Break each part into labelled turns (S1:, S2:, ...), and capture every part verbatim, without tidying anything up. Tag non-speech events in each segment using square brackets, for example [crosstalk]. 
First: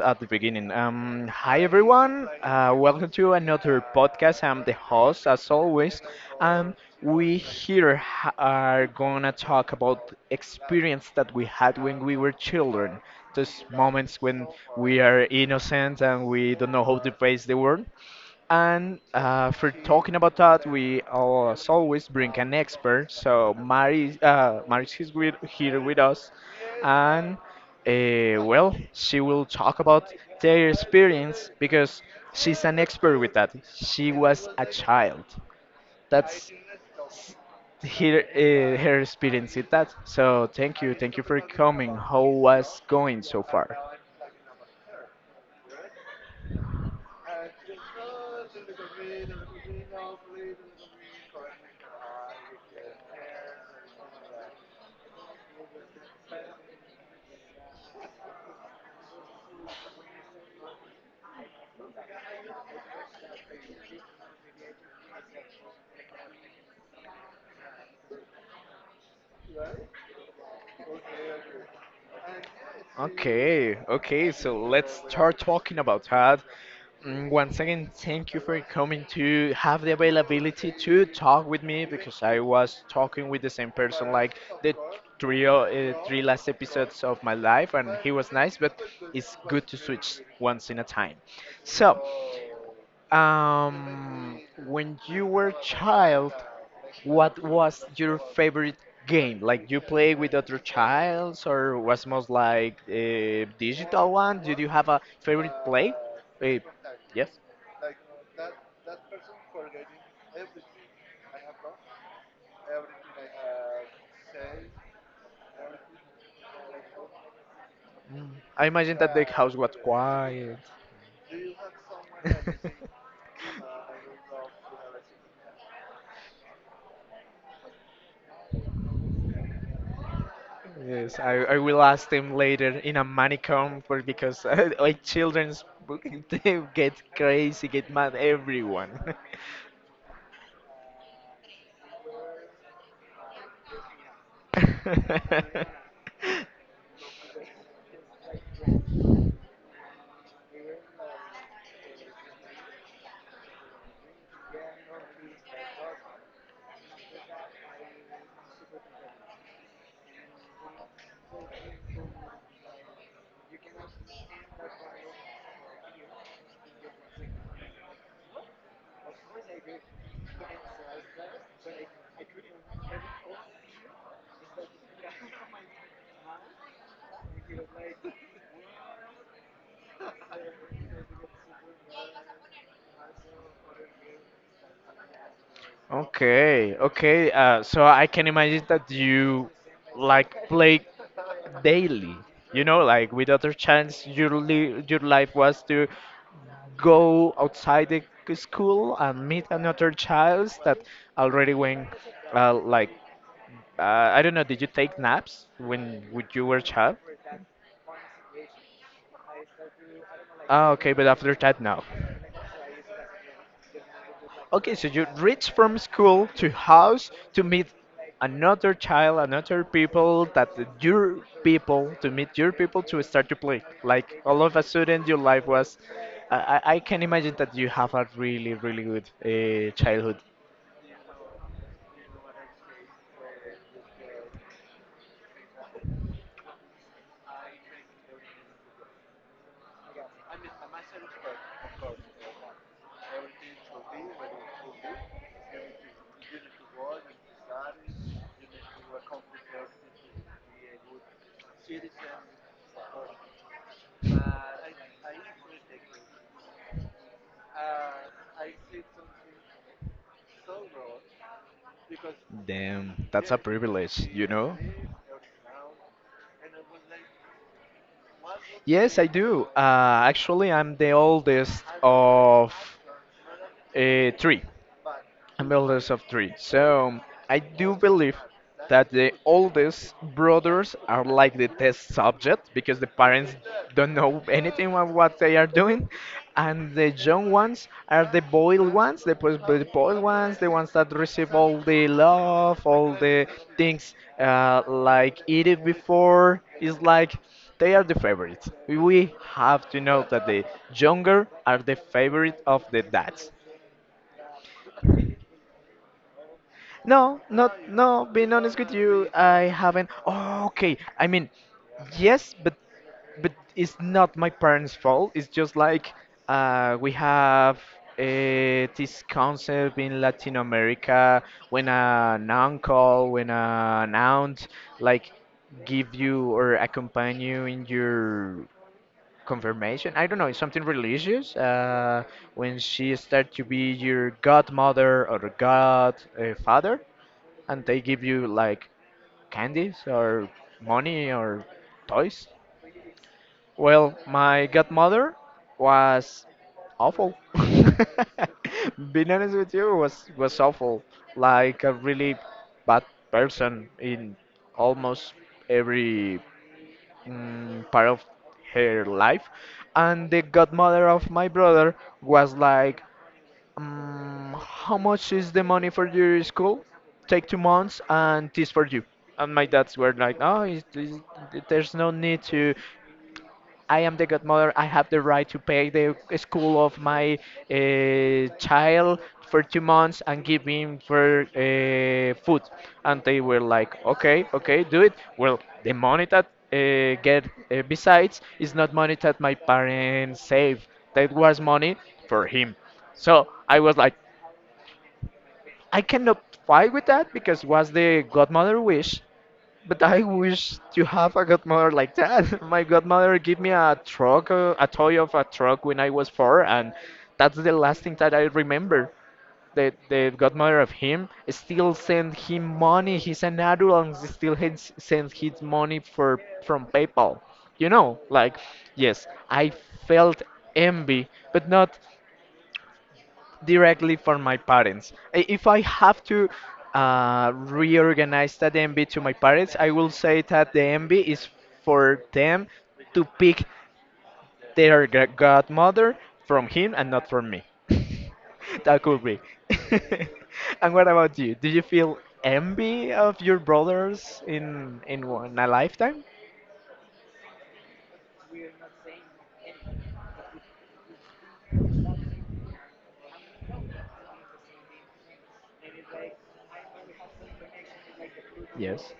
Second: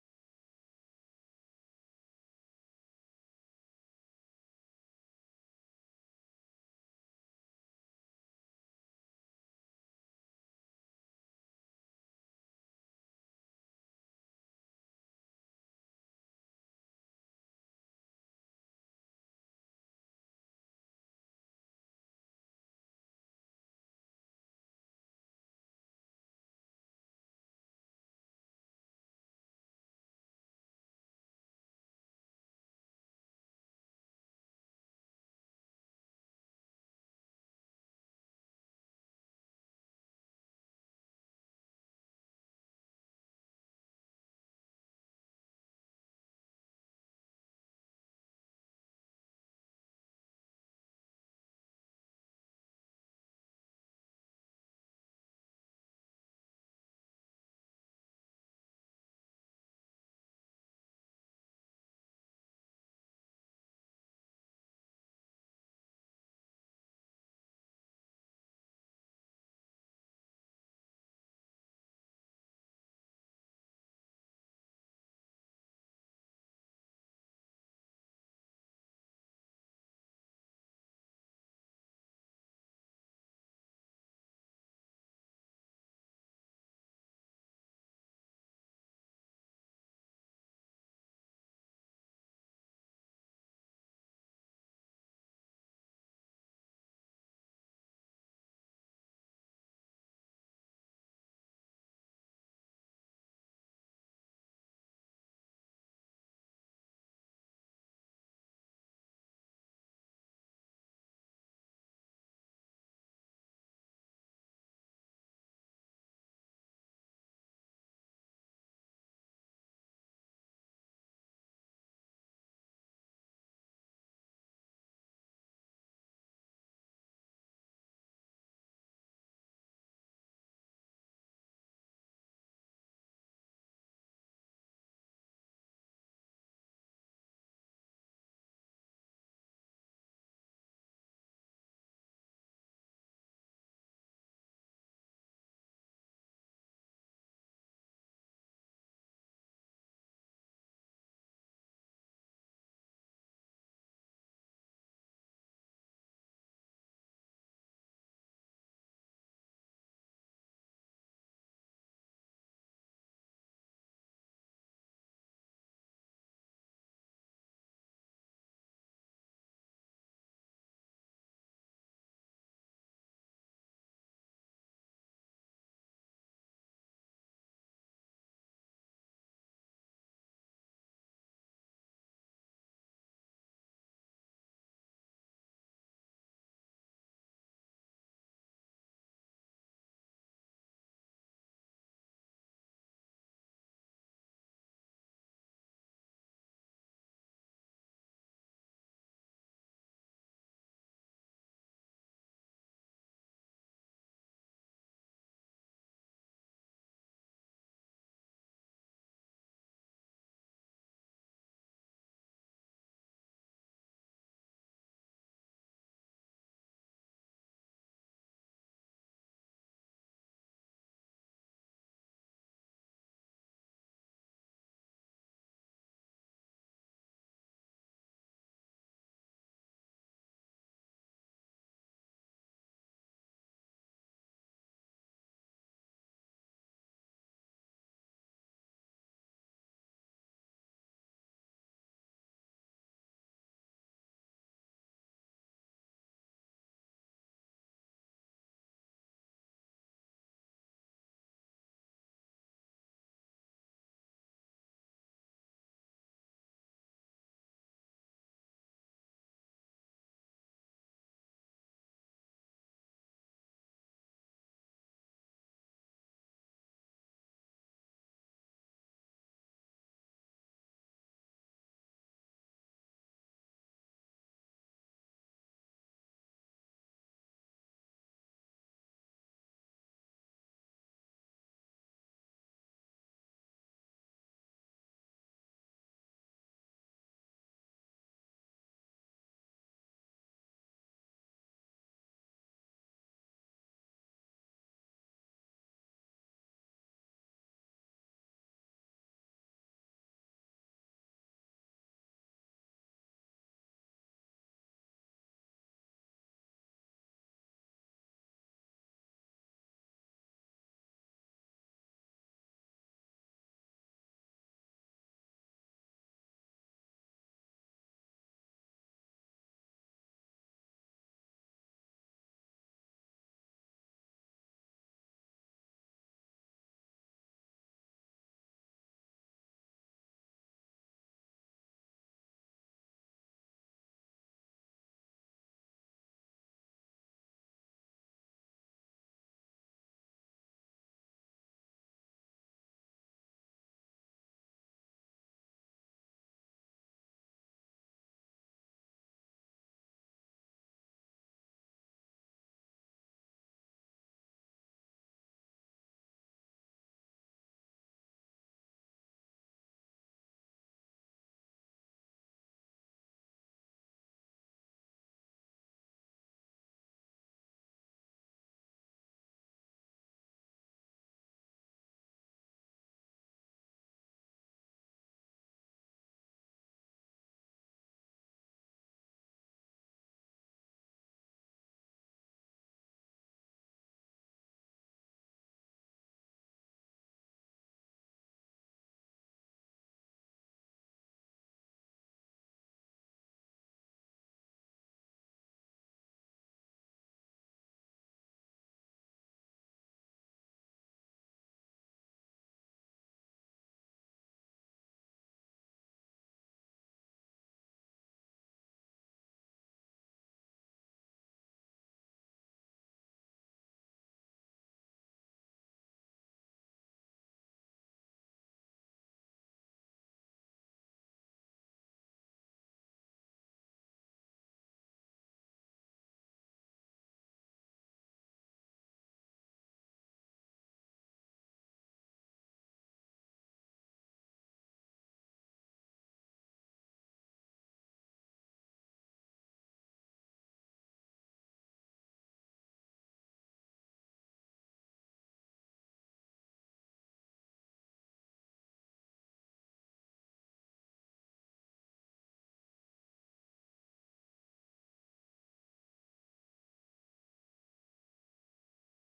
S1: at the beginning. Um, hi everyone, uh, welcome to another podcast. I'm the host, as always. Um, we here ha- are gonna talk about experience that we had when we were children. Those moments when we are innocent and we don't know how to face the world. And uh, for talking about that, we al- as always bring an expert. So Mari, uh, Mari is with, here with us, and uh, well, she will talk about their experience because she's an expert with that. She was a child. That's her uh, her experience with that. So thank you, thank you for coming. How was going so far? Okay, okay, so let's start talking about that. Mm, Once again, thank you for coming to have the availability to talk with me because I was talking with the same person like the three, uh, three last episodes of my life, and he was nice, but it's good to switch once in a time. So, um, when you were child, what was your favorite game? Like you play with other childs, or was most like a digital one? Did you have a favorite play? Eh, yes. Mm. I imagine that the house was quiet. [laughs] Yes, I, I will ask them later in a manicom for because [laughs] like children's book, [laughs] they get crazy, get mad everyone. [laughs] Okay, okay. Uh, so I can imagine that you like play daily. You know, like with other chance, your li your life was to go outside the c- school and meet another child that already went uh, like uh, I don't know. Did you take naps when when you were a child? Ah, okay, but after that, no. Okay, so you reach from school to house to meet another child, another people that your people to meet your people to start to play. Like all of a sudden, your life was. I, I I can imagine that you have a really really good uh, childhood. Damn, that's a privilege, you know. Yes, I do. Uh, actually, I'm the oldest of uh, three I eldest of three. So I do believe that the oldest brothers are like the test subject because the parents don't know anything about what they are doing, and the young ones are the boiled ones, the pos- the spoiled ones, the ones that receive all the love, all the things uh, like eat it before. It's like they are the favorites. We have to know that the younger are the favorite of the dads. No, not no. Being honest with you, I haven't. Oh, okay, I mean, yes, but but it's not my parents' fault. It's just like uh, we have uh, this concept in Latin America when an uncle, when an aunt, like give you or accompany you in your confirmation. I don't know, it's something religious. Uh, when she start to be your godmother or godfather, and they give you like candies or money or toys? Well, my godmother was awful. [laughs] Being honest with you, was was awful. Like a really bad person in almost every mm, part of her life. And the godmother of my brother was like, um, how much is the money for your school? Take two months, and this for you. And my dads were like, oh, it's, it's, there's no need to. I am the godmother. I have the right to pay the school of my uh, child for two months and give him for uh, food. And they were like, okay, okay, do it. Well, the money that uh, get uh, besides is not money that my parents save. That was money for him. So I was like, I cannot fight with that because was the godmother wish. But I wish to have a godmother like that. [laughs] My godmother gave me a truck, uh, a toy of a truck when I was four, and that's the last thing that I remember. The the godmother of him still sent him money. He's an adult and still hits- sends his money for from PayPal. You know, like yes, I felt envy, but not directly from my parents. I- If I have to uh, reorganize that envy to my parents, I will say that the envy is for them to pick their gra- godmother from him and not from me. [laughs] That could be. [laughs] And what about you? Do you feel envy of your brothers in in one a lifetime? Yes,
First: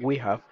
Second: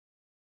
S1: we have.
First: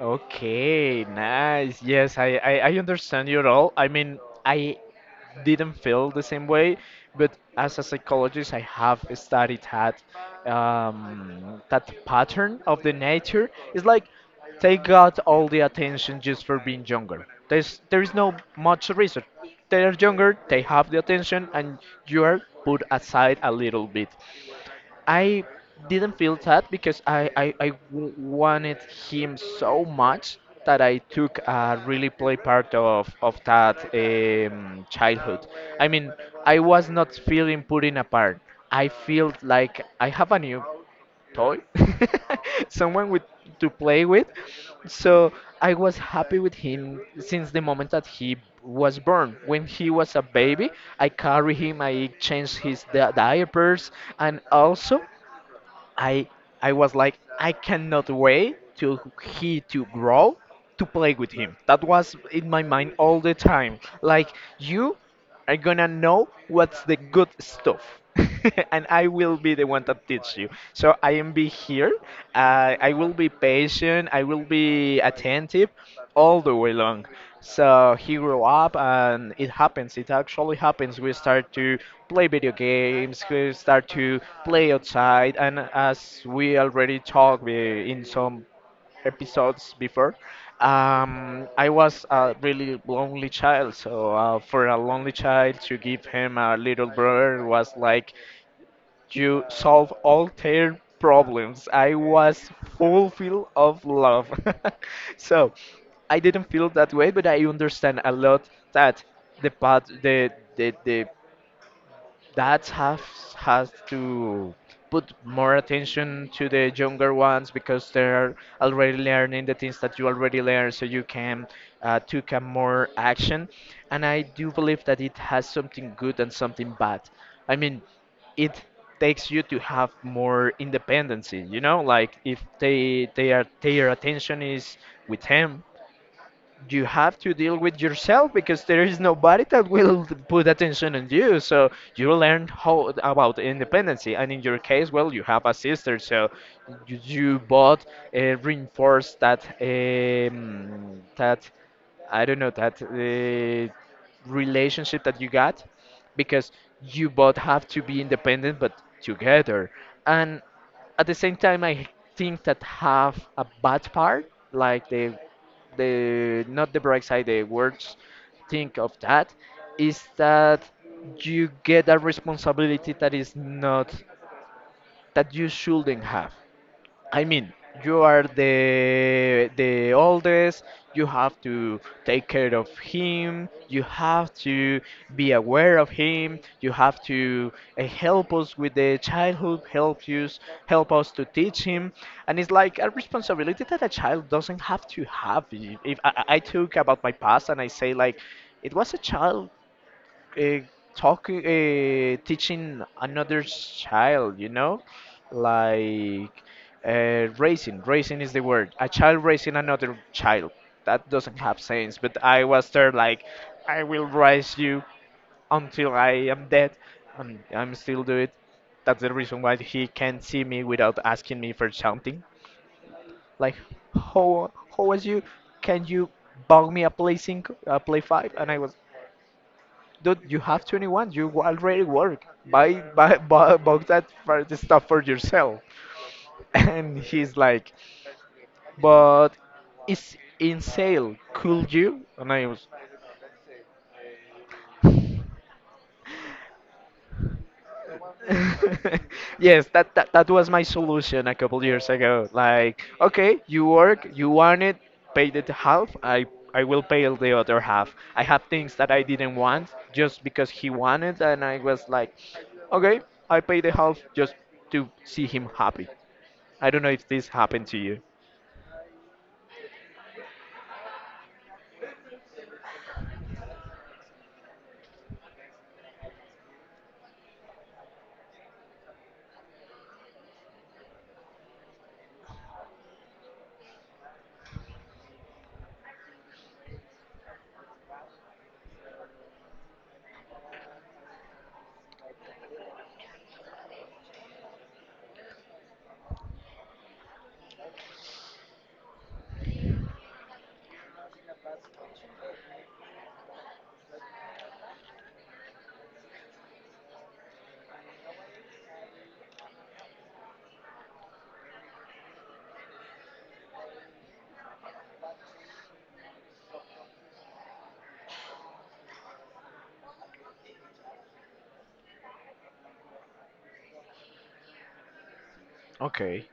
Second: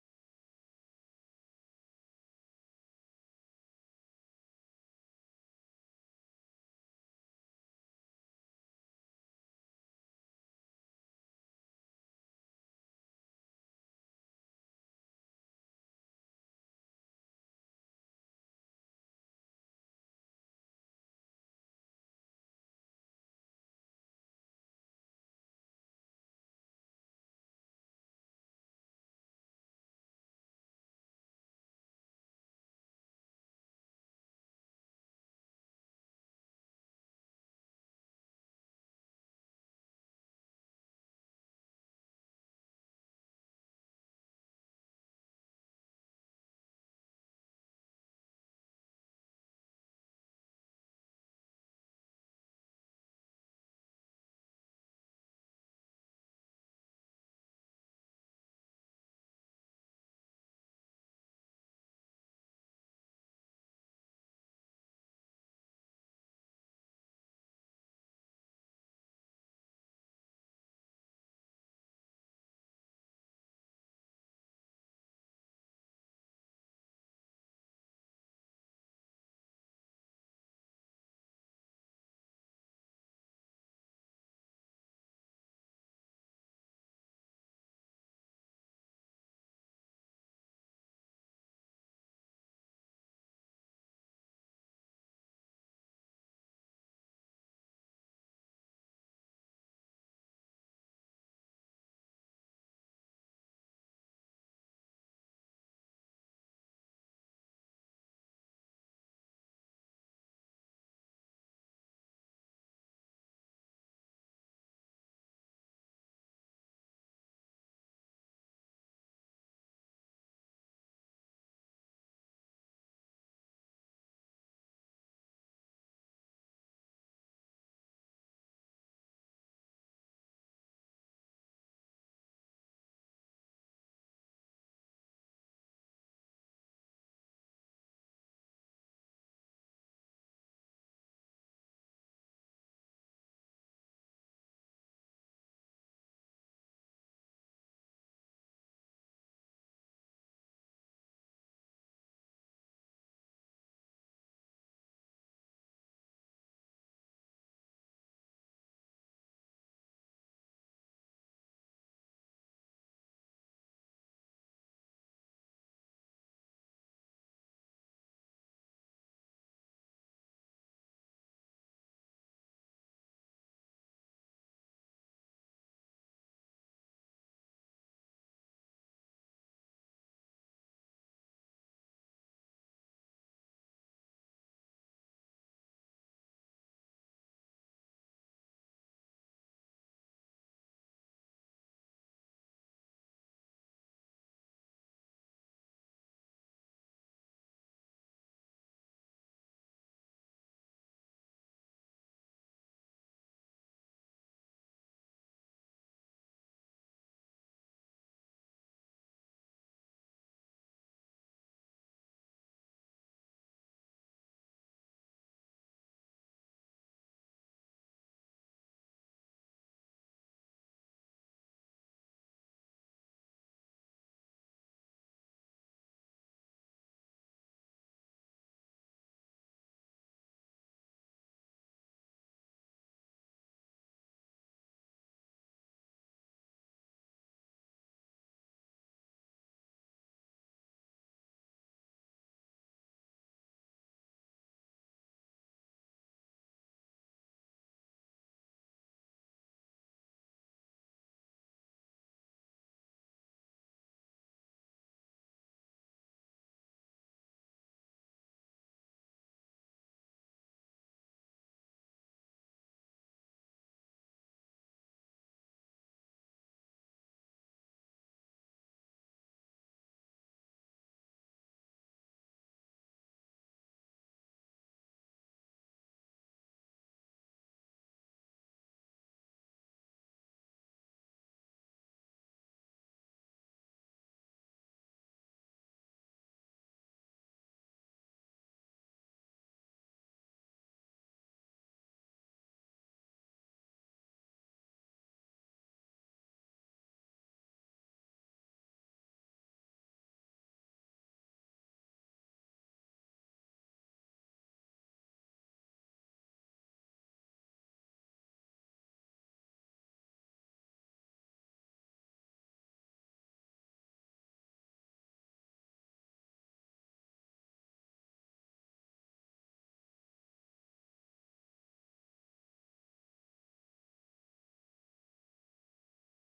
S1: Okay, nice. Yes, I, I, I understand you at all. I mean, I didn't feel the same way, but as a psychologist, I have studied that um, that pattern of the nature. It's like they got all the attention just for being younger. There's there is no much research. They are younger, they have the attention, and you are put aside a little bit. I didn't feel sad because I, I, I w- wanted him so much that I took a really play part of, of that um, childhood. I mean, I was not feeling putting apart. I felt like I have a new toy, [laughs] someone with to play with. So I was happy with him since the moment that he was born. When he was a baby, I carry him, I change his di- diapers, and also I I was like I cannot wait till he to grow to play with him. That was in my mind all the time. Like you are gonna know what's the good stuff. [laughs] And I will be the one that teach you. So I am be here. Uh, I will be patient. I will be attentive all the way long. So he grew up, and it happens. It actually happens. We start to play video games. We start to play outside, and as we already talked we- in some episodes before, um, I was a really lonely child. So uh, for a lonely child to give him a little brother was like you solve all their problems. I was full of love. [laughs] So I didn't feel that way, but I understand a lot that the path, the the the that has has to put more attention to the younger ones because they're already learning the things that you already learned so you can uh, take a more action. And I do believe that it has something good and something bad. I mean, it takes you to have more independency, you know like if they their their attention is with him, you have to deal with yourself because there is nobody that will put attention on you. So you learn how about independency, and in your case, well, you have a sister, so you, you both uh, reinforce that um, that I don't know that uh, relationship that you got because you both have to be independent but together. And at the same time, I think that have a bad part, like the the not the bright side, the worst think of that is that you get a responsibility that is not that you shouldn't have. I mean, you are the the oldest. You have to take care of him. You have to be aware of him. You have to uh, help us with the childhood. Help us, help us to teach him. And it's like a responsibility that a child doesn't have to have. If if I, I I talk about my past and I say like, it was a child uh, talking uh, teaching another child, you know like uh, racing racing is the word, a child racing another child, that doesn't have sense. But I was there like, I will race you until I am dead, and I'm still do it. That's the reason why he can't see me without asking me for something. Like, how how was you, can you bug me a play five, a play five? And I was, Dude, you have twenty-one. You already work. Buy, buy, buy, buy that for the stuff for yourself. [laughs] And he's like, but it's in sale. Could you? And I was, [laughs] yes, that, that that was my solution a couple years ago. Like, okay, you work, you want it, pay the half. I I will pay the other half. I have things that I didn't want just because he wanted, and I was like, okay, I pay the half just to see him happy. I don't know if this happened to you. Okay. [laughs]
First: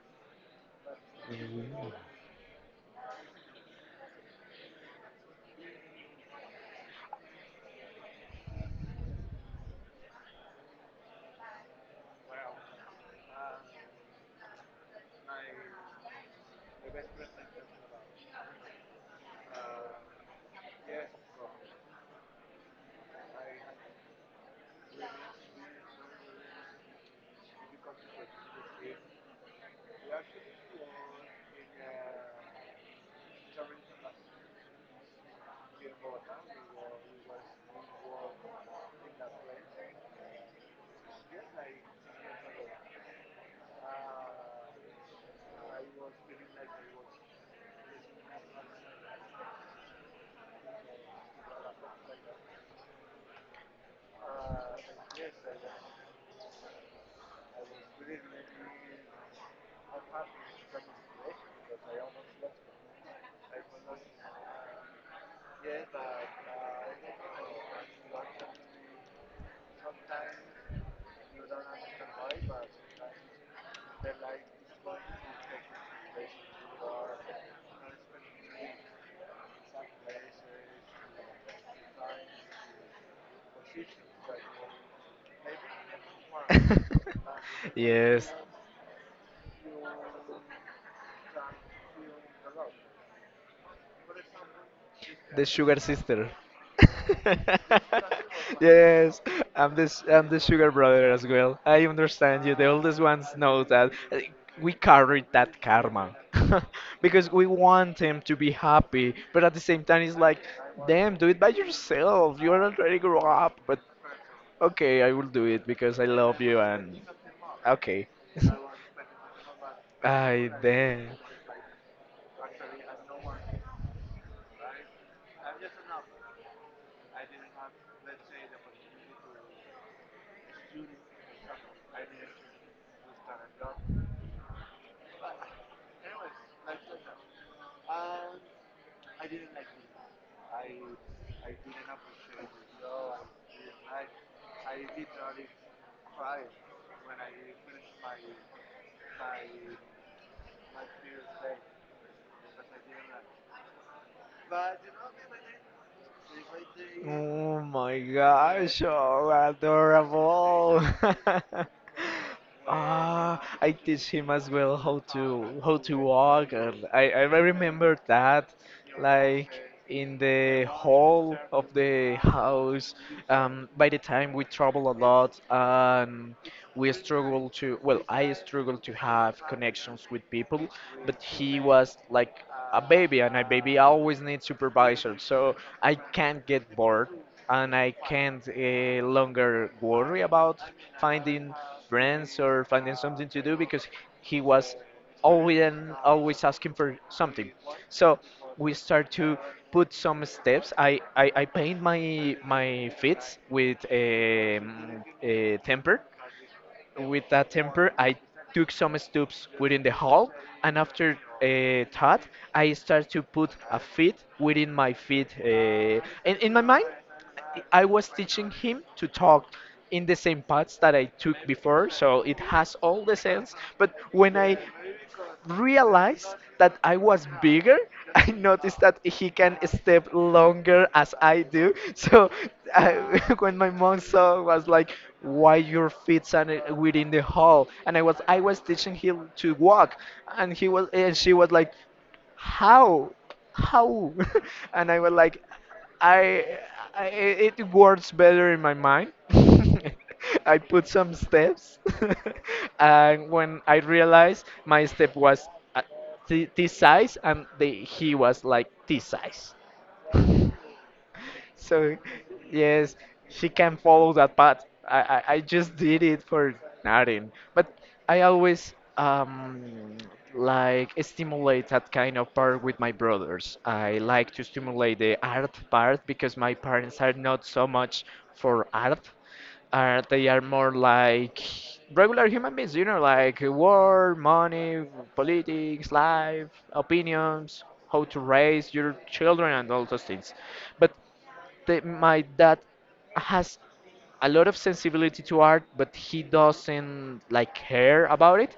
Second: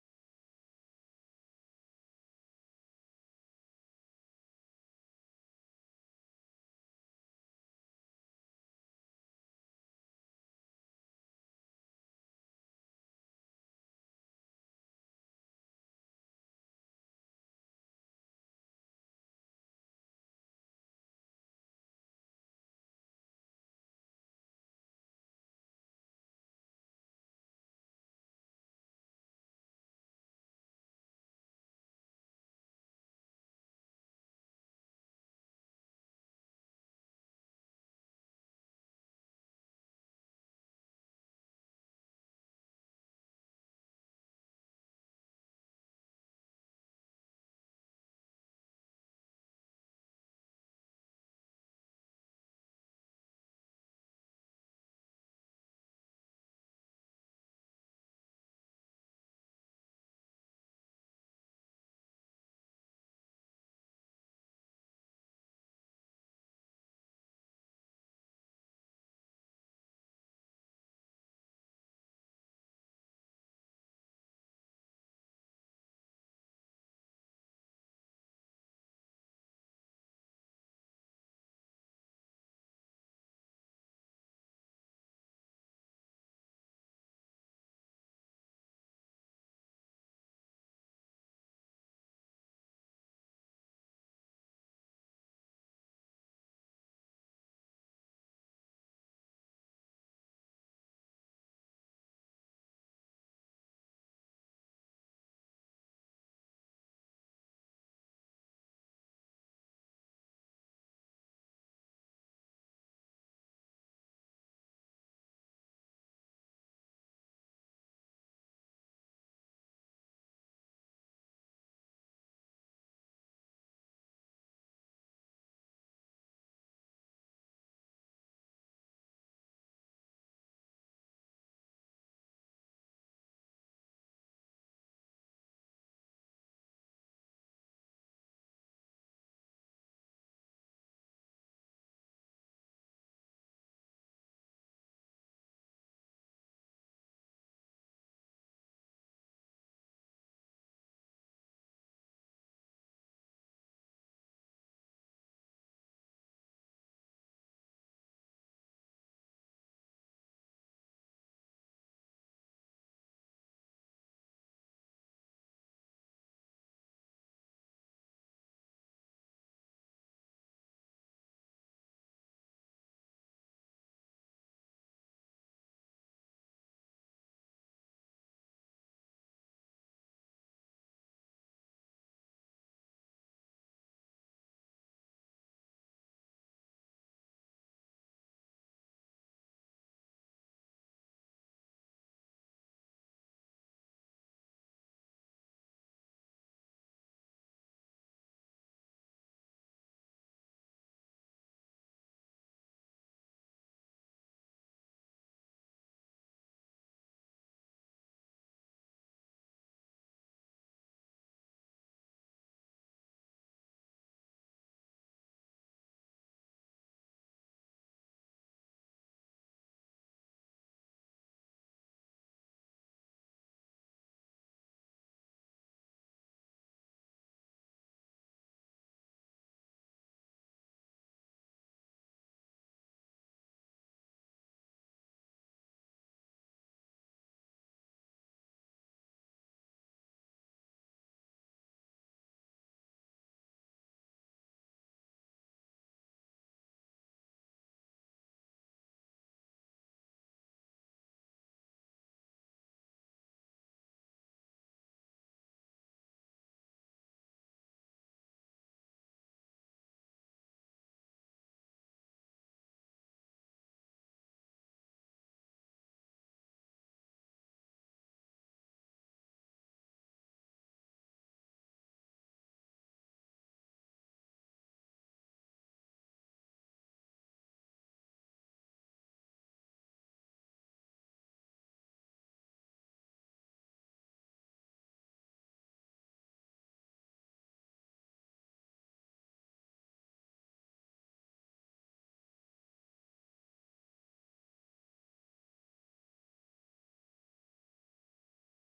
S1: Yes, the sugar sister. [laughs] Yes, I'm the s- I'm the sugar brother as well. I understand you. The oldest ones know that Uh, we carry that karma [laughs] because we want them to be happy, but at the same time, it's like, damn, do it by yourself. You are already grow up. But okay, I will do it because I love you and okay. [laughs] I damn. Oh my gosh, oh adorable. [laughs] Ah, I teach him as well how to how to walk, and I I remember that, like, okay, in the hall of the house. Um, by the time we travel a lot, um, we struggle to, well, I struggle to have connections with people, but he was like a baby, and a baby always needs supervision. So I can't get bored, and I can't uh, longer worry about finding friends or finding something to do because he was always and always asking for something. So we start to put some steps. I I, I paint my my feet with a, a temper. With that temper, I took some steps within the hall, and after uh, that, I start to put a feet within my feet. Uh, and in my mind, I was teaching him to talk in the same paths that I took before, so it has all the sense. But when I realized that I was bigger, [laughs] I noticed that he can step longer as I do. So I, [laughs] when my mom saw, was like, "Why your feet are not within the hall?" And I was I was teaching him to walk, and he was and she was like, how how, [laughs] and I was like, i, I it it works better in my mind. [laughs] I put some steps. [laughs] And when I realized, my step was uh, thi- this size, and the, he was like this size. So, yes, she can follow that path. I, I, I just did it for nothing. But I always um, like stimulate that kind of part with my brothers. I like to stimulate the art part because my parents are not so much for art. Uh, they are more like regular human beings, you know, like war, money, politics, life, opinions, how to raise your children, and all those things. But the, my dad has a lot of sensibility to art, but he doesn't like care about it.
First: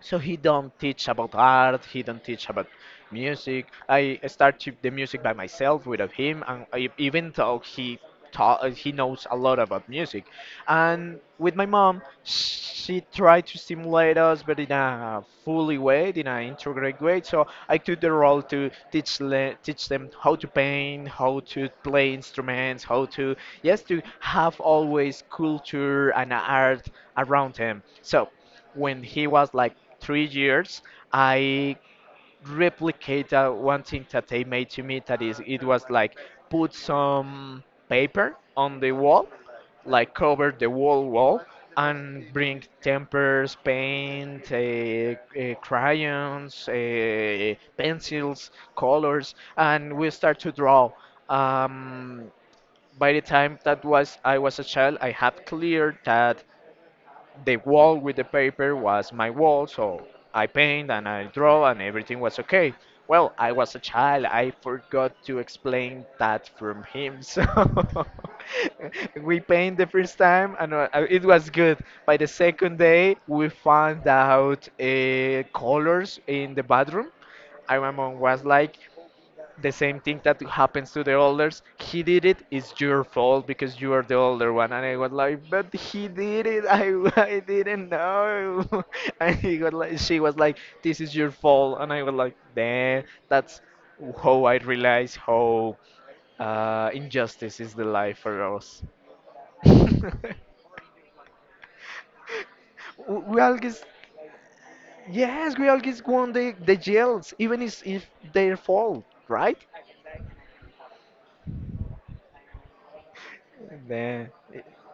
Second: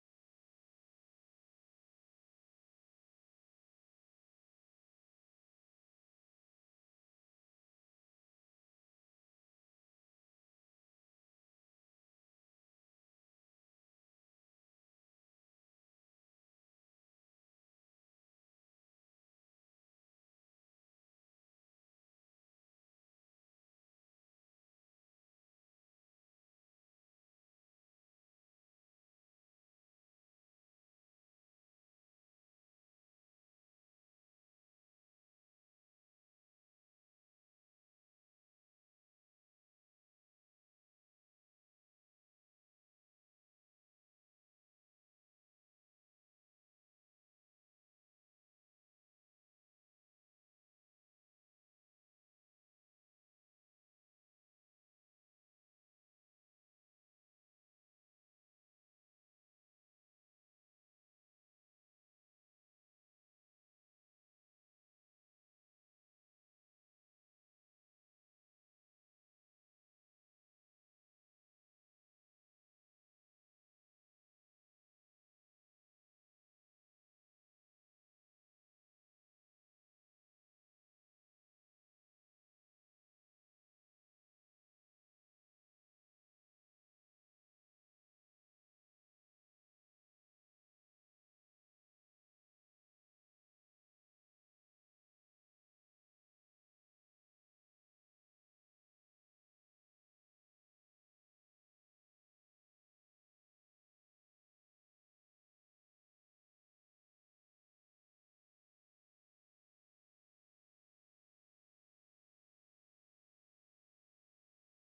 S1: So he don't teach about art. He don't teach about music. I start to the music by myself without him, and I, even though he taught he knows a lot about music. And with my mom, she tried to stimulate us, but in a fully way, in an integrate way. So I took the role to teach, le- teach them how to paint, how to play instruments, how to, yes, to have always culture and art around him. So when he was like three years, I replicated one thing that they made to me. That is, it was like put some paper on the wall, like cover the wall wall, and bring tempers, paint, uh, uh, crayons, uh, pencils, colors, and we start to draw. Um, by the time that was, I was a child. I have cleared that the wall with the paper was my wall, so I paint and I draw and everything was okay. Well, I was a child. I forgot to explain that from him. [laughs] So we paint the first time, and uh, uh, it was good. By the second day, we found out uh, colors in the bathroom. And my mom was like, the same thing that happens to the elders. He did it. It's your fault because you are the older one. And I was like, but he did it. I, [laughs] I didn't know. [laughs] And he was like, she was like, this is your fault. And I was like, damn. That's how I realized how uh, injustice is the life for us. [laughs] We Grialgis, yes, we Grialgis won the the jails, even if, if their fault, right? Then,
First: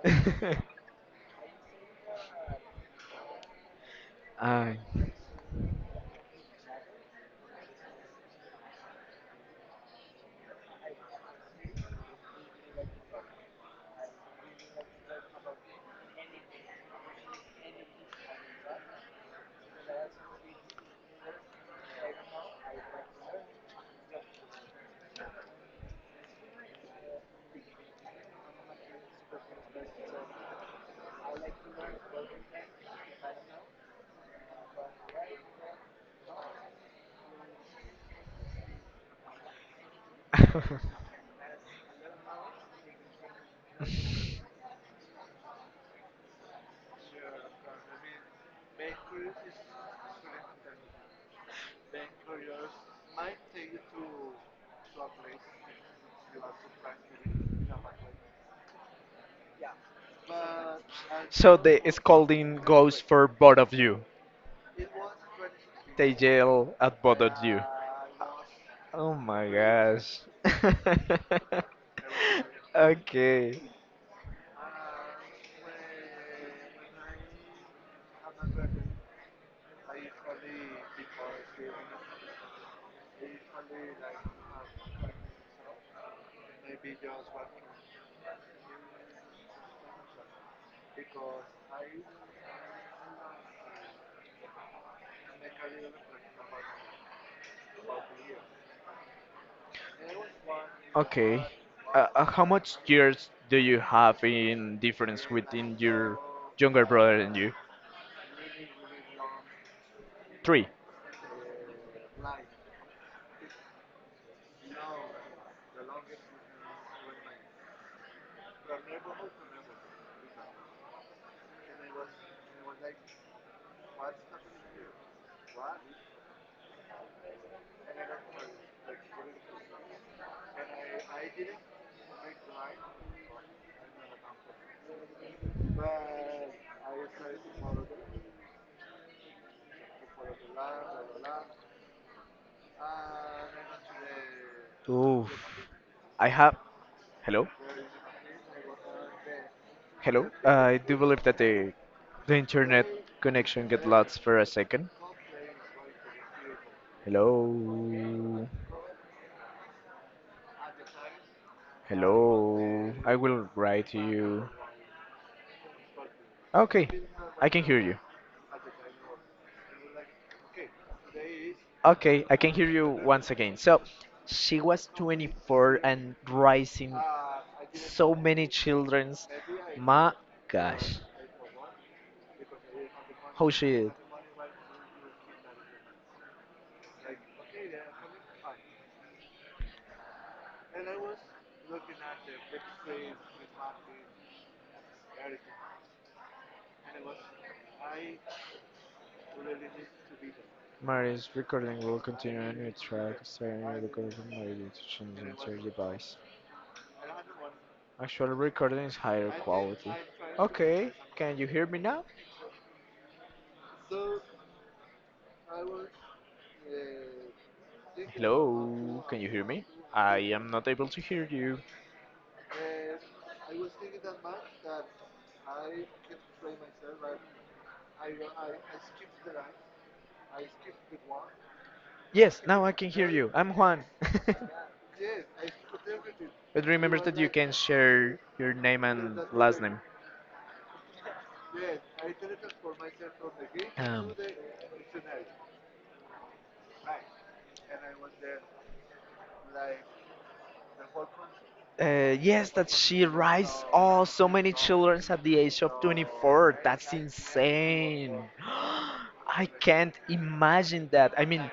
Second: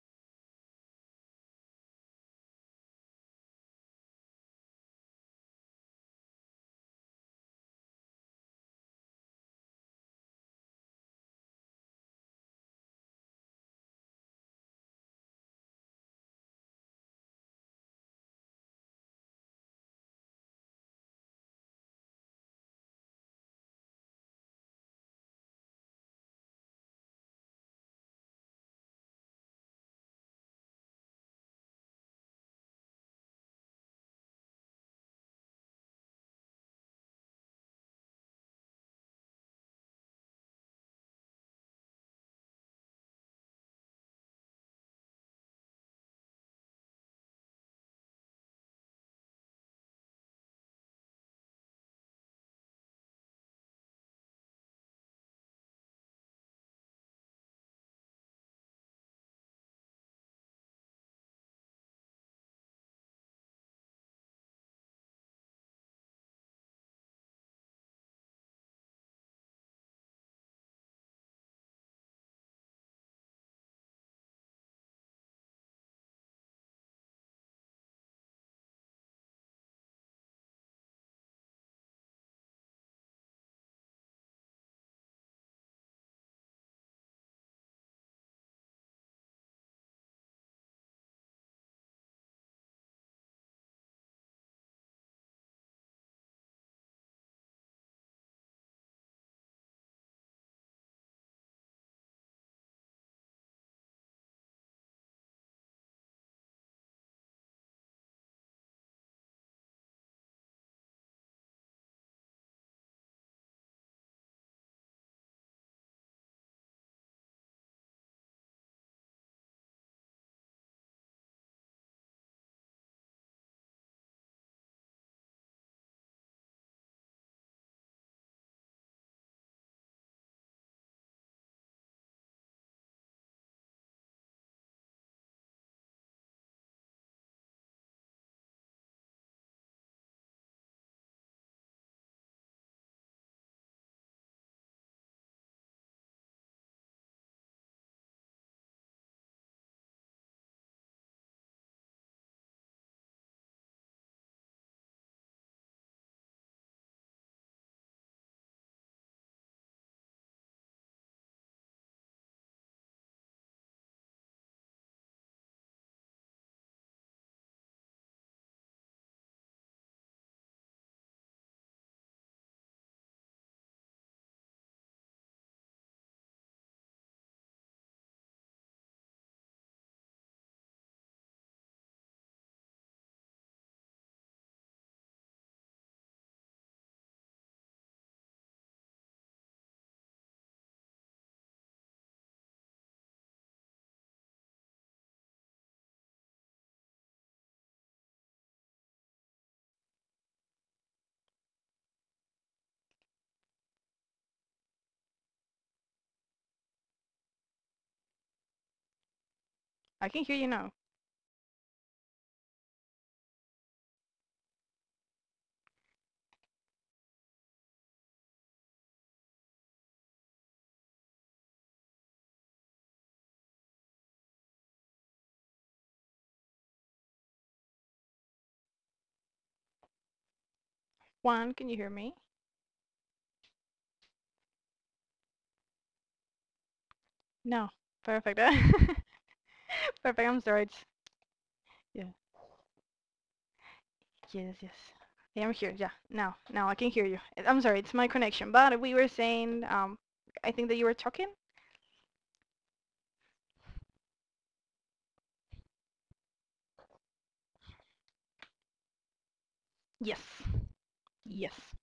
S1: [laughs] I [laughs] so the scolding goes for both of you. They yell at both of you. Oh my gosh. [laughs] Okay. Okay. Uh, uh, how much years do you have in difference within your younger brother and you? Three. Oof. I have. Hello? Hello? I do believe that the, the internet connection get lost for a second. Hello. Hello. I will write to you. Okay. I can hear you. Okay. I can hear you once again. So, she was twenty-four and raising so many childrens. My gosh. How she did. Mari's recording will continue on your track, starting with the recording from Mari due to changes to your device. Actual recording is higher quality.
S2: I can hear you now.
S1: Okay, can you hear me now? Hello, can you hear me? I am not able to hear you.
S2: Juan, can you hear me?
S1: Yes, now I can hear you. I'm Juan. [laughs] But remember that you can
S2: No.
S1: share
S2: Perfect.
S1: your name, yes, and last name.
S2: [laughs] Perfect. I'm sorry. It's, yeah.
S1: Um,
S2: Yes, yes. Yeah, I'm here. Yeah. Now, now I can hear you. Uh, I'm sorry. It's my connection. But we were saying, um, I think that you were talking.
S1: Uh, yes, that she raised all so many children at the age of twenty-four. That's insane. [gasps] I
S2: Yes.
S1: can't imagine that. I
S2: Yes.
S1: mean,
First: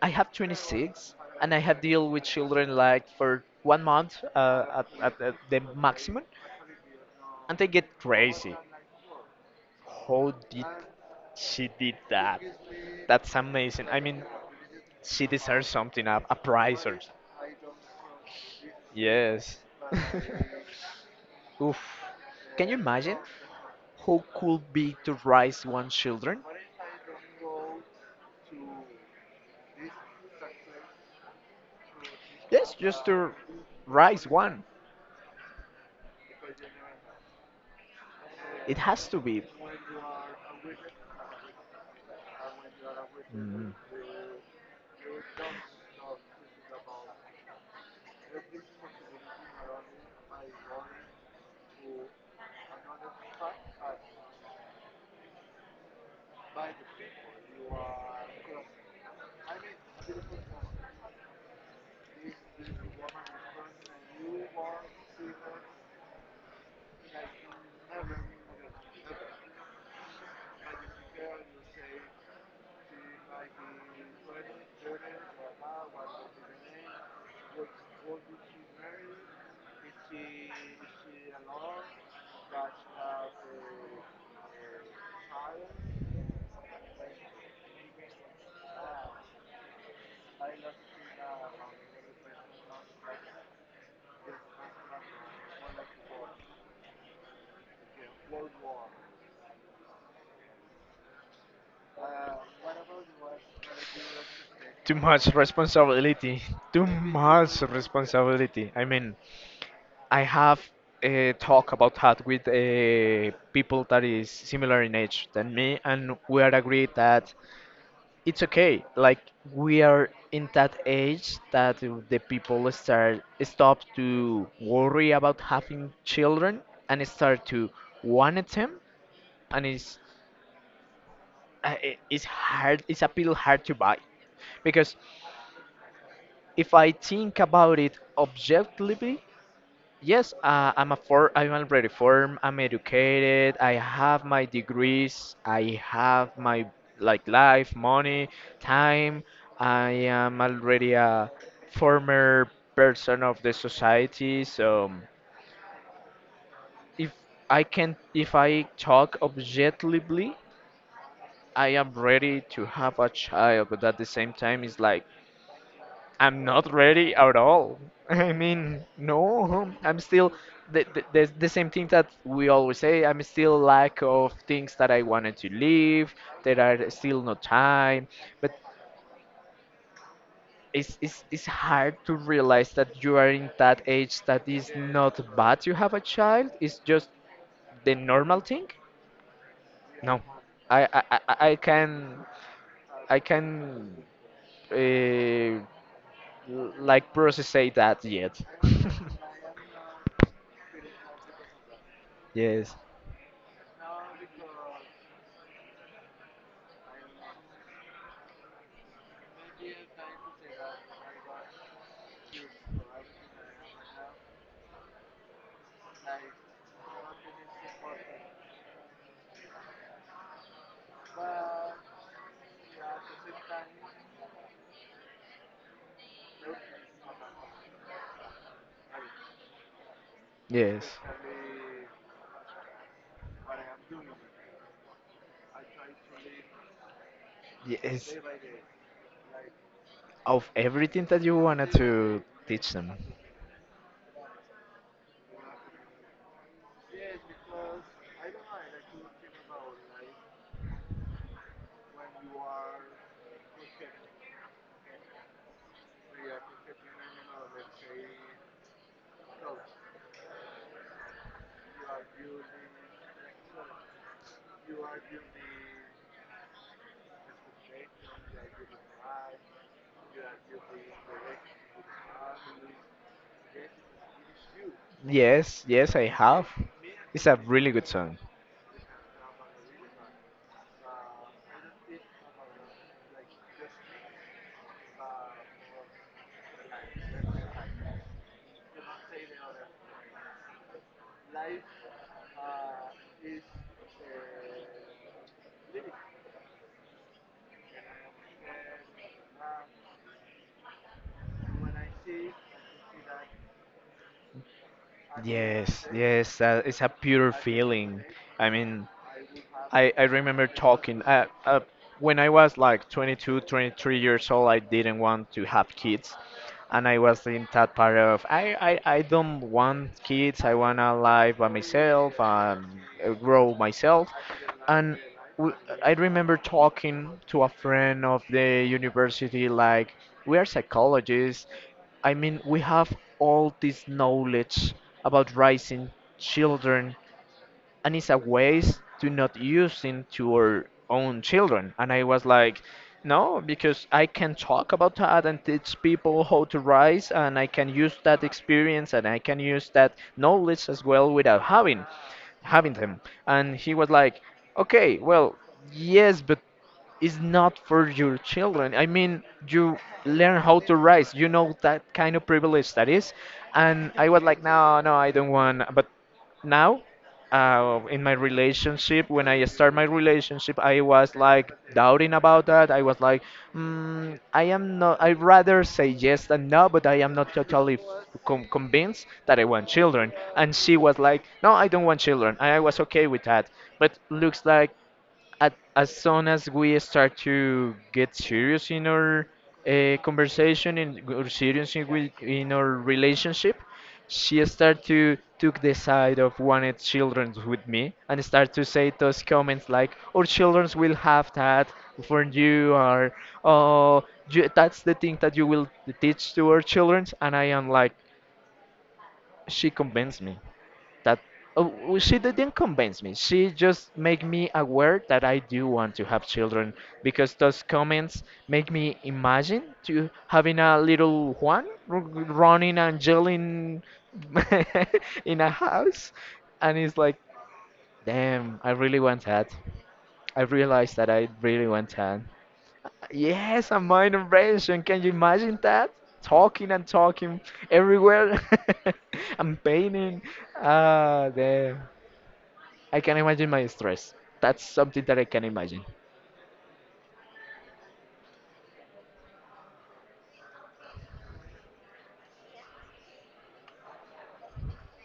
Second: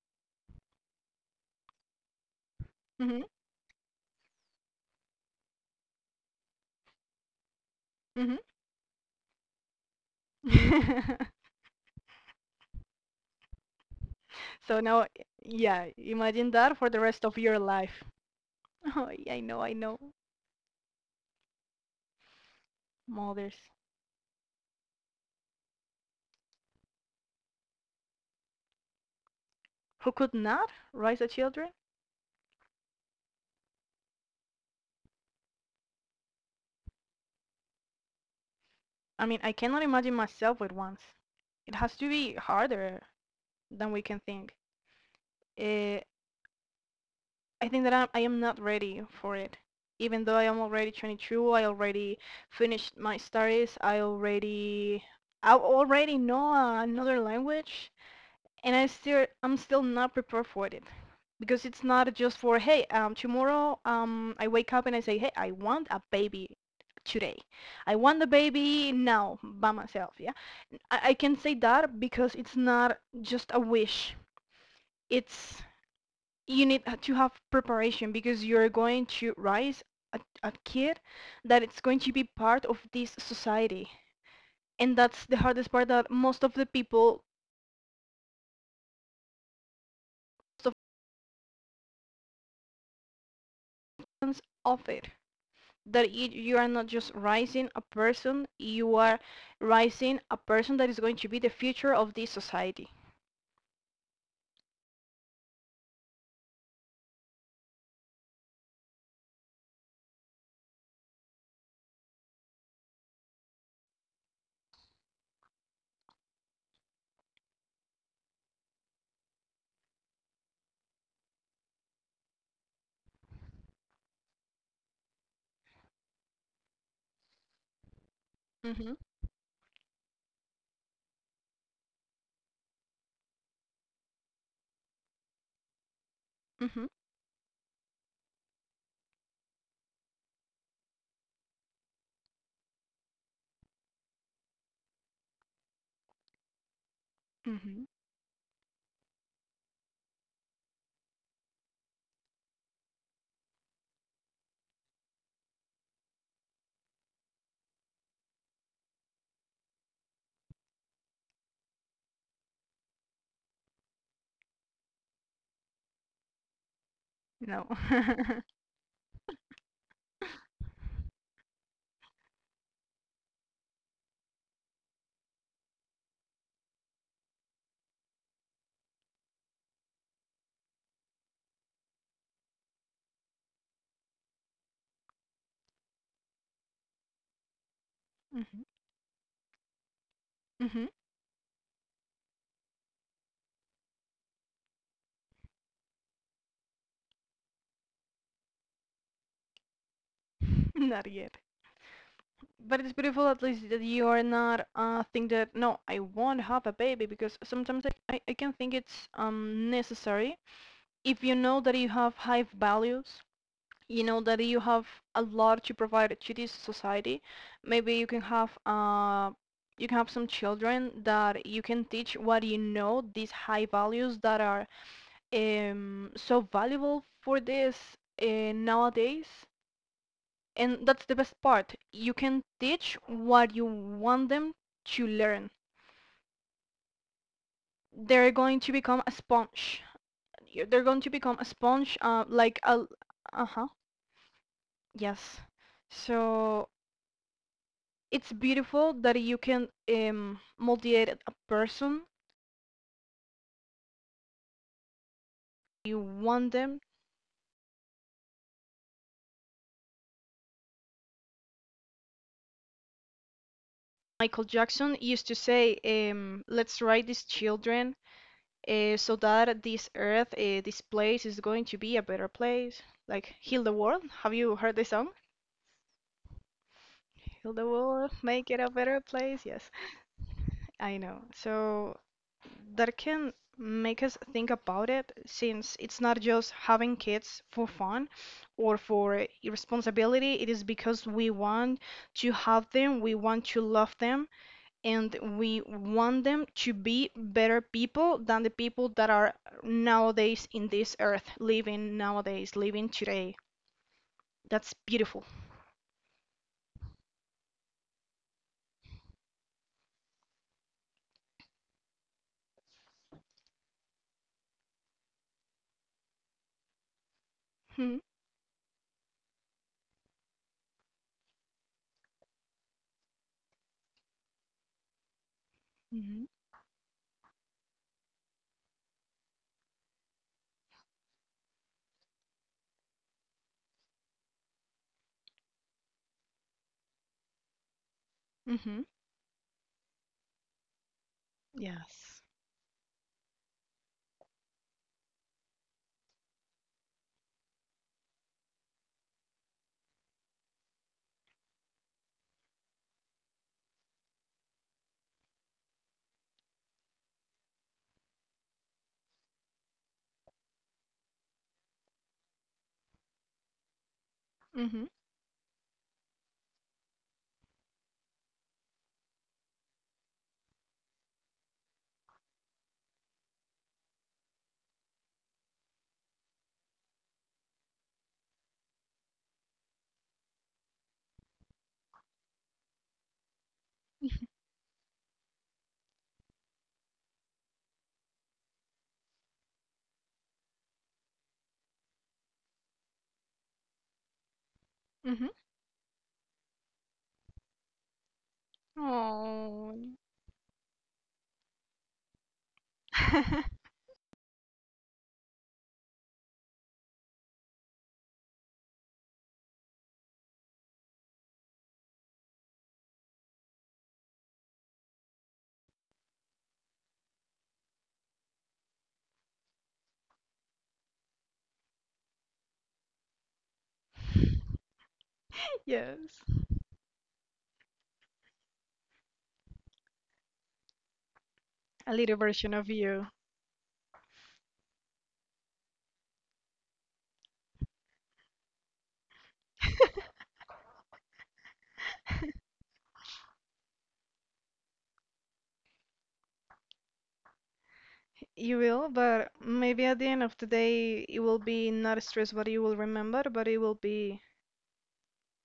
S1: I have twenty-six and I have deal with children like
S2: Mhm.
S1: for one month uh, at, at, at the maximum, and they get
S2: Mhm.
S1: crazy. How did
S2: [laughs]
S1: she did that? That's amazing. I mean,
S2: So now,
S1: she
S2: yeah.
S1: deserves something, a,
S2: Imagine
S1: a
S2: that for the
S1: prize
S2: rest
S1: or
S2: of your life. [laughs] Oh, yeah, I know. I
S1: yes.
S2: know.
S1: [laughs] Oof. Can you imagine?
S2: Mothers
S1: Who could be to raise one's children?
S2: who could not raise the children.
S1: Yes, just to raise one. It
S2: I
S1: has
S2: mean,
S1: to
S2: I
S1: be.
S2: cannot imagine myself with ones. It has to be harder than we
S1: Mm.
S2: can think. uh, I think that I'm, I am not ready for it. Even though I am already twenty-two, I already finished my studies. I already I already know another language, and I still I'm still not prepared for it because it's not just for hey um tomorrow um I wake up and I say hey I want a baby today. I want the baby now by myself. Yeah, I, I can say that because it's not just a wish. It's you need uh, to have preparation because you're going to raise a, a kid that it's going to be part of this society, and that's the hardest part that most of the people of it, that you, you are not just raising a person, you are raising a person that is going to be the future of this society.
S1: Too much responsibility. Too much responsibility. I mean, I have uh, talk about that with uh, people that is similar in age than me, and we are agreed that it's okay. Like we are in that age that the people start stop to worry about having children and start to want them,
S2: Mm-hmm.
S1: and it's uh, i- it's hard. It's a pill hard to buy because if
S2: Mm-hmm.
S1: I think about it objectively, yes, uh, I'm a for I'm already formed. I'm educated. I have my degrees. I have my like life,
S2: Mm-hmm.
S1: money, time. I am already a former person of the society. So if I can, if I talk objectively, I am ready to have a child. But at the same time, it's like I'm not ready at
S2: No. [laughs]
S1: all. [laughs]
S2: Mm-hmm,
S1: I mean, no, um, I'm still the, the, the the same thing that we always say. I'm still lack of things that I wanted to leave. There are still no time, but it's, it's it's hard to realize that you are in that age that is not bad to have a child. It's just the normal thing. No,
S2: mm-hmm.
S1: I I, I I can I can uh, like process that yet. [laughs]
S2: Not yet. But it's
S1: Yes.
S2: beautiful at least that you are not uh think that no, I won't have a baby because sometimes I, I, I can think it's um necessary. If you know that you have high values, you know that you have a lot to provide to this society, maybe you can have uh you can have some children that you can teach what you know, these high values that are um so valuable for this uh, nowadays, and that's the
S1: Yes.
S2: best part. You can teach what you want them to learn. They're
S1: Yes.
S2: going to become a sponge. They're
S1: Of
S2: going to become
S1: everything
S2: a
S1: that you
S2: sponge,
S1: wanted
S2: uh,
S1: to
S2: like a,
S1: teach them.
S2: uh-huh, yes. So it's beautiful that you can um, motivate a person. You want them. Michael Jackson used to say, um, let's write these children uh, so that this earth, uh, this place is going to be a better place. Like, heal the world. Have you heard this song?
S1: Yes, yes, I have.
S2: Heal
S1: It's
S2: the
S1: a really
S2: world,
S1: good
S2: make
S1: song.
S2: it a better place. Yes, I know. So that can make us think about it, since it's not just having kids for fun or for irresponsibility. It is because we want to have them, we want to love them, and we want them to be better people than the people that are nowadays in this earth, living nowadays, living today. That's beautiful.
S1: Yes, yes, uh, it's a pure feeling. I mean, I, I remember talking uh, uh, when I was like twenty-two, twenty-three years old, I didn't want to have kids. And I was in
S2: Hmm.
S1: that part of I, I, I don't want kids. I want to live by myself and uh, grow myself. And w-
S2: Hmm.
S1: I remember talking to a friend of the university, like, we are psychologists. I mean, we have all this knowledge about raising children, and it's a
S2: Hmm.
S1: waste to not using to our own children.
S2: Yes.
S1: And I was like, no, because I can talk about that and teach people how to rise, and I can use that experience and I can use that knowledge as well without having having them. And he was like, okay, well, yes, but it's not for your children. I mean, you learn how to rise. You know that kind of privilege that is. And I was like,
S2: Hmm.
S1: no, no, I don't want. But now uh, in my relationship, when I start my relationship, I was like doubting about that. I was like, mm, I am not I rather say yes than no, but I am not totally f- com- convinced that I want children. And she was like, no, I don't want children, and I was okay with that. But looks like at, as soon as we start to get serious in our uh, conversation, and g- or serious in, we- in our relationship, she started
S2: [laughs]
S1: to took the side of wanted children with me and start to say those
S2: Oh.
S1: comments like, "Our children will have that for you," or
S2: [laughs]
S1: "Oh, you, that's the thing that you will teach to our children." And I am like, she convinced me that uh, w- she didn't convince me. She just made me aware that I do want to have children because those comments make me imagine to having a little Juan r- running and yelling [laughs] in a
S2: Yes.
S1: house. And it's like, damn, I really want that. I realized that I
S2: A
S1: really
S2: little
S1: want
S2: version
S1: that.
S2: of you.
S1: Yes, a minor abrasion. Can you imagine that? Talking and talking everywhere. [laughs] I'm painting. Ah, damn. I can imagine my stress. That's something that I can imagine.
S2: You will, but maybe at the end of the day, it will be not stress what you will remember, but it will be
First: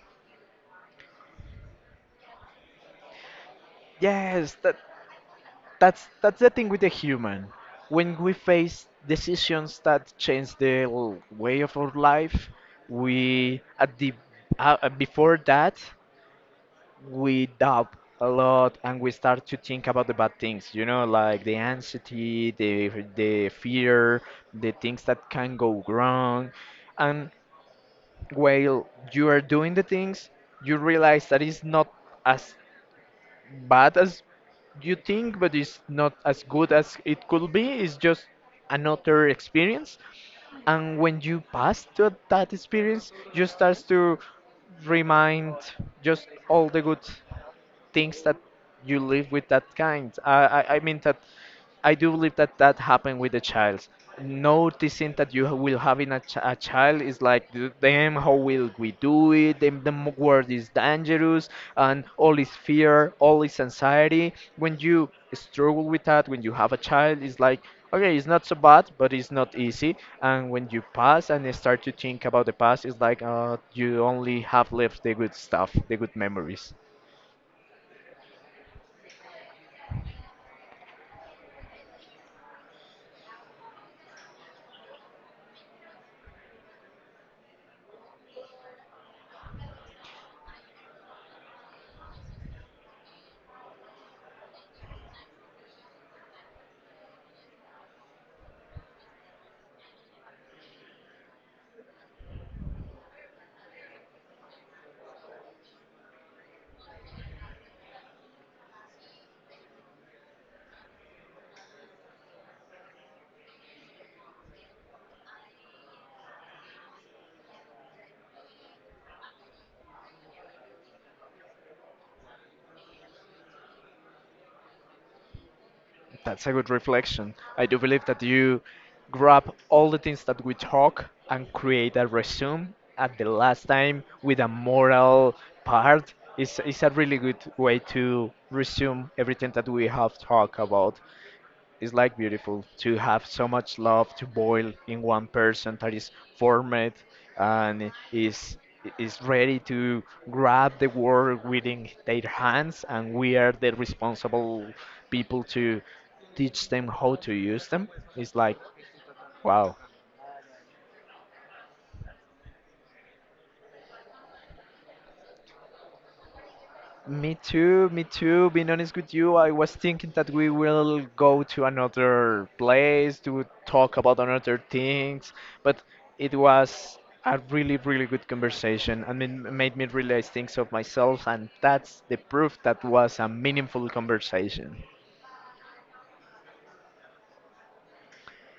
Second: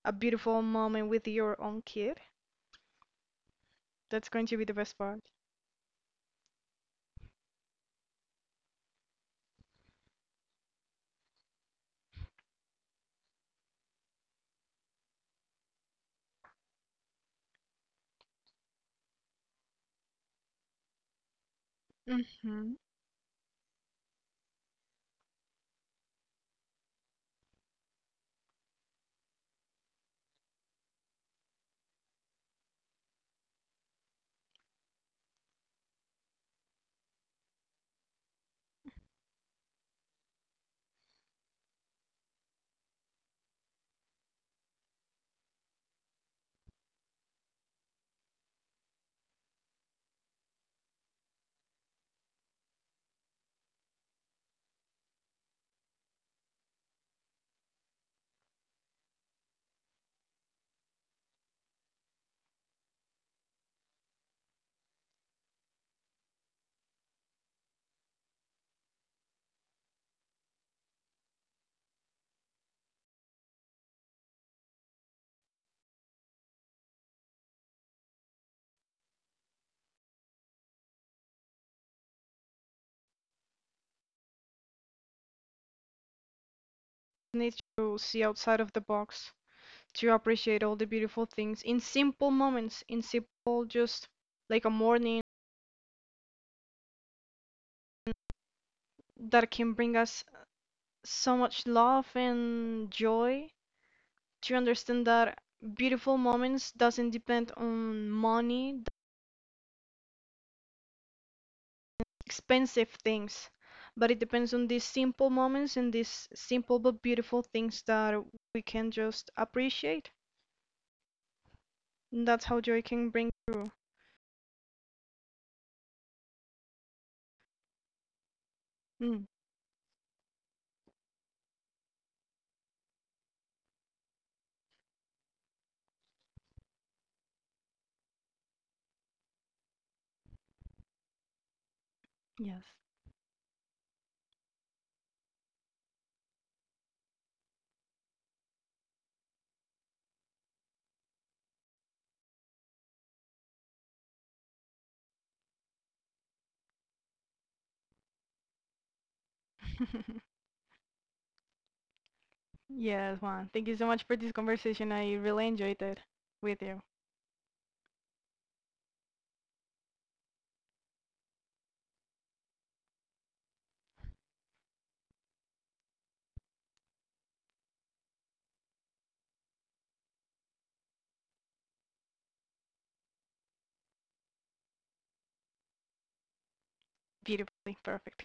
S2: a beautiful moment with your own kid. That's going
S1: Yes,
S2: to be the
S1: that
S2: best part.
S1: that's that's the thing with the human. When we face decisions that change the l- way of our life, we at the uh, uh, before that, we doubt a lot, and we start to think about the bad things. You know, like the anxiety, the
S2: Mm-hmm.
S1: the fear, the things that can go wrong. And while you are doing the things, you realize that it's not as bad as you think, but it's not as good as it could be. It's just another experience. And when you pass to that experience, you start to remind just all the good things that you live with that kind. I, I, I mean that I do believe that that happened with the child. Noticing that you will having a, ch- a child is like, "D- Damn, how will we do it? Damn, the m- world is dangerous, and all is fear, all is anxiety. When you struggle with that, when you have a child, it's like, okay, it's not so bad, but it's not easy. And when you pass and you start to think about the past, it's like, uh, you only have left the good stuff, the good memories.
S2: Need to see outside of the box to appreciate all the beautiful things in simple moments, in simple, just like a morning that can bring us so much love and joy to understand that beautiful moments doesn't depend on money, expensive things, but it depends on these simple moments and these simple but beautiful things that we can just appreciate. And that's how joy can bring through.
S1: That's a good reflection. I do believe that you
S2: Mm,
S1: grab all the things that we talk and create a resume at the last time with a moral part. It's, it's a really good way to resume everything that we have talked about. It's like beautiful
S2: yes.
S1: to have so much love to boil in one person that is formed and is is ready to grab the world within their hands, and we are the responsible people to teach them how to use them. It's like wow.
S2: [laughs] Yes, Juan. Thank you so much for this conversation. I really enjoyed it with you.
S1: Me too, me too. Being honest with you, I was thinking that we will go to another place to talk about another things, but it was a really, really good conversation. I mean, it made me realize things of myself, and that's the proof that was a meaningful conversation.
S2: Beautifully, perfect.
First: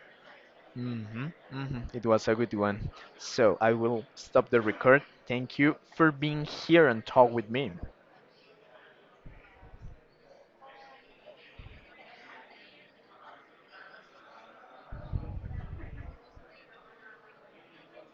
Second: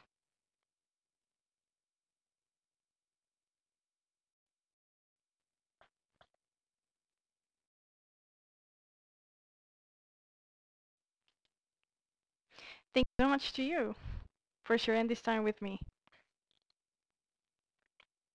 S1: Mm-hmm, mm-hmm. It was a good one. So I will stop the record. Thank you for being here and talk with me.
S2: Thank you so much to you for sharing this time with me.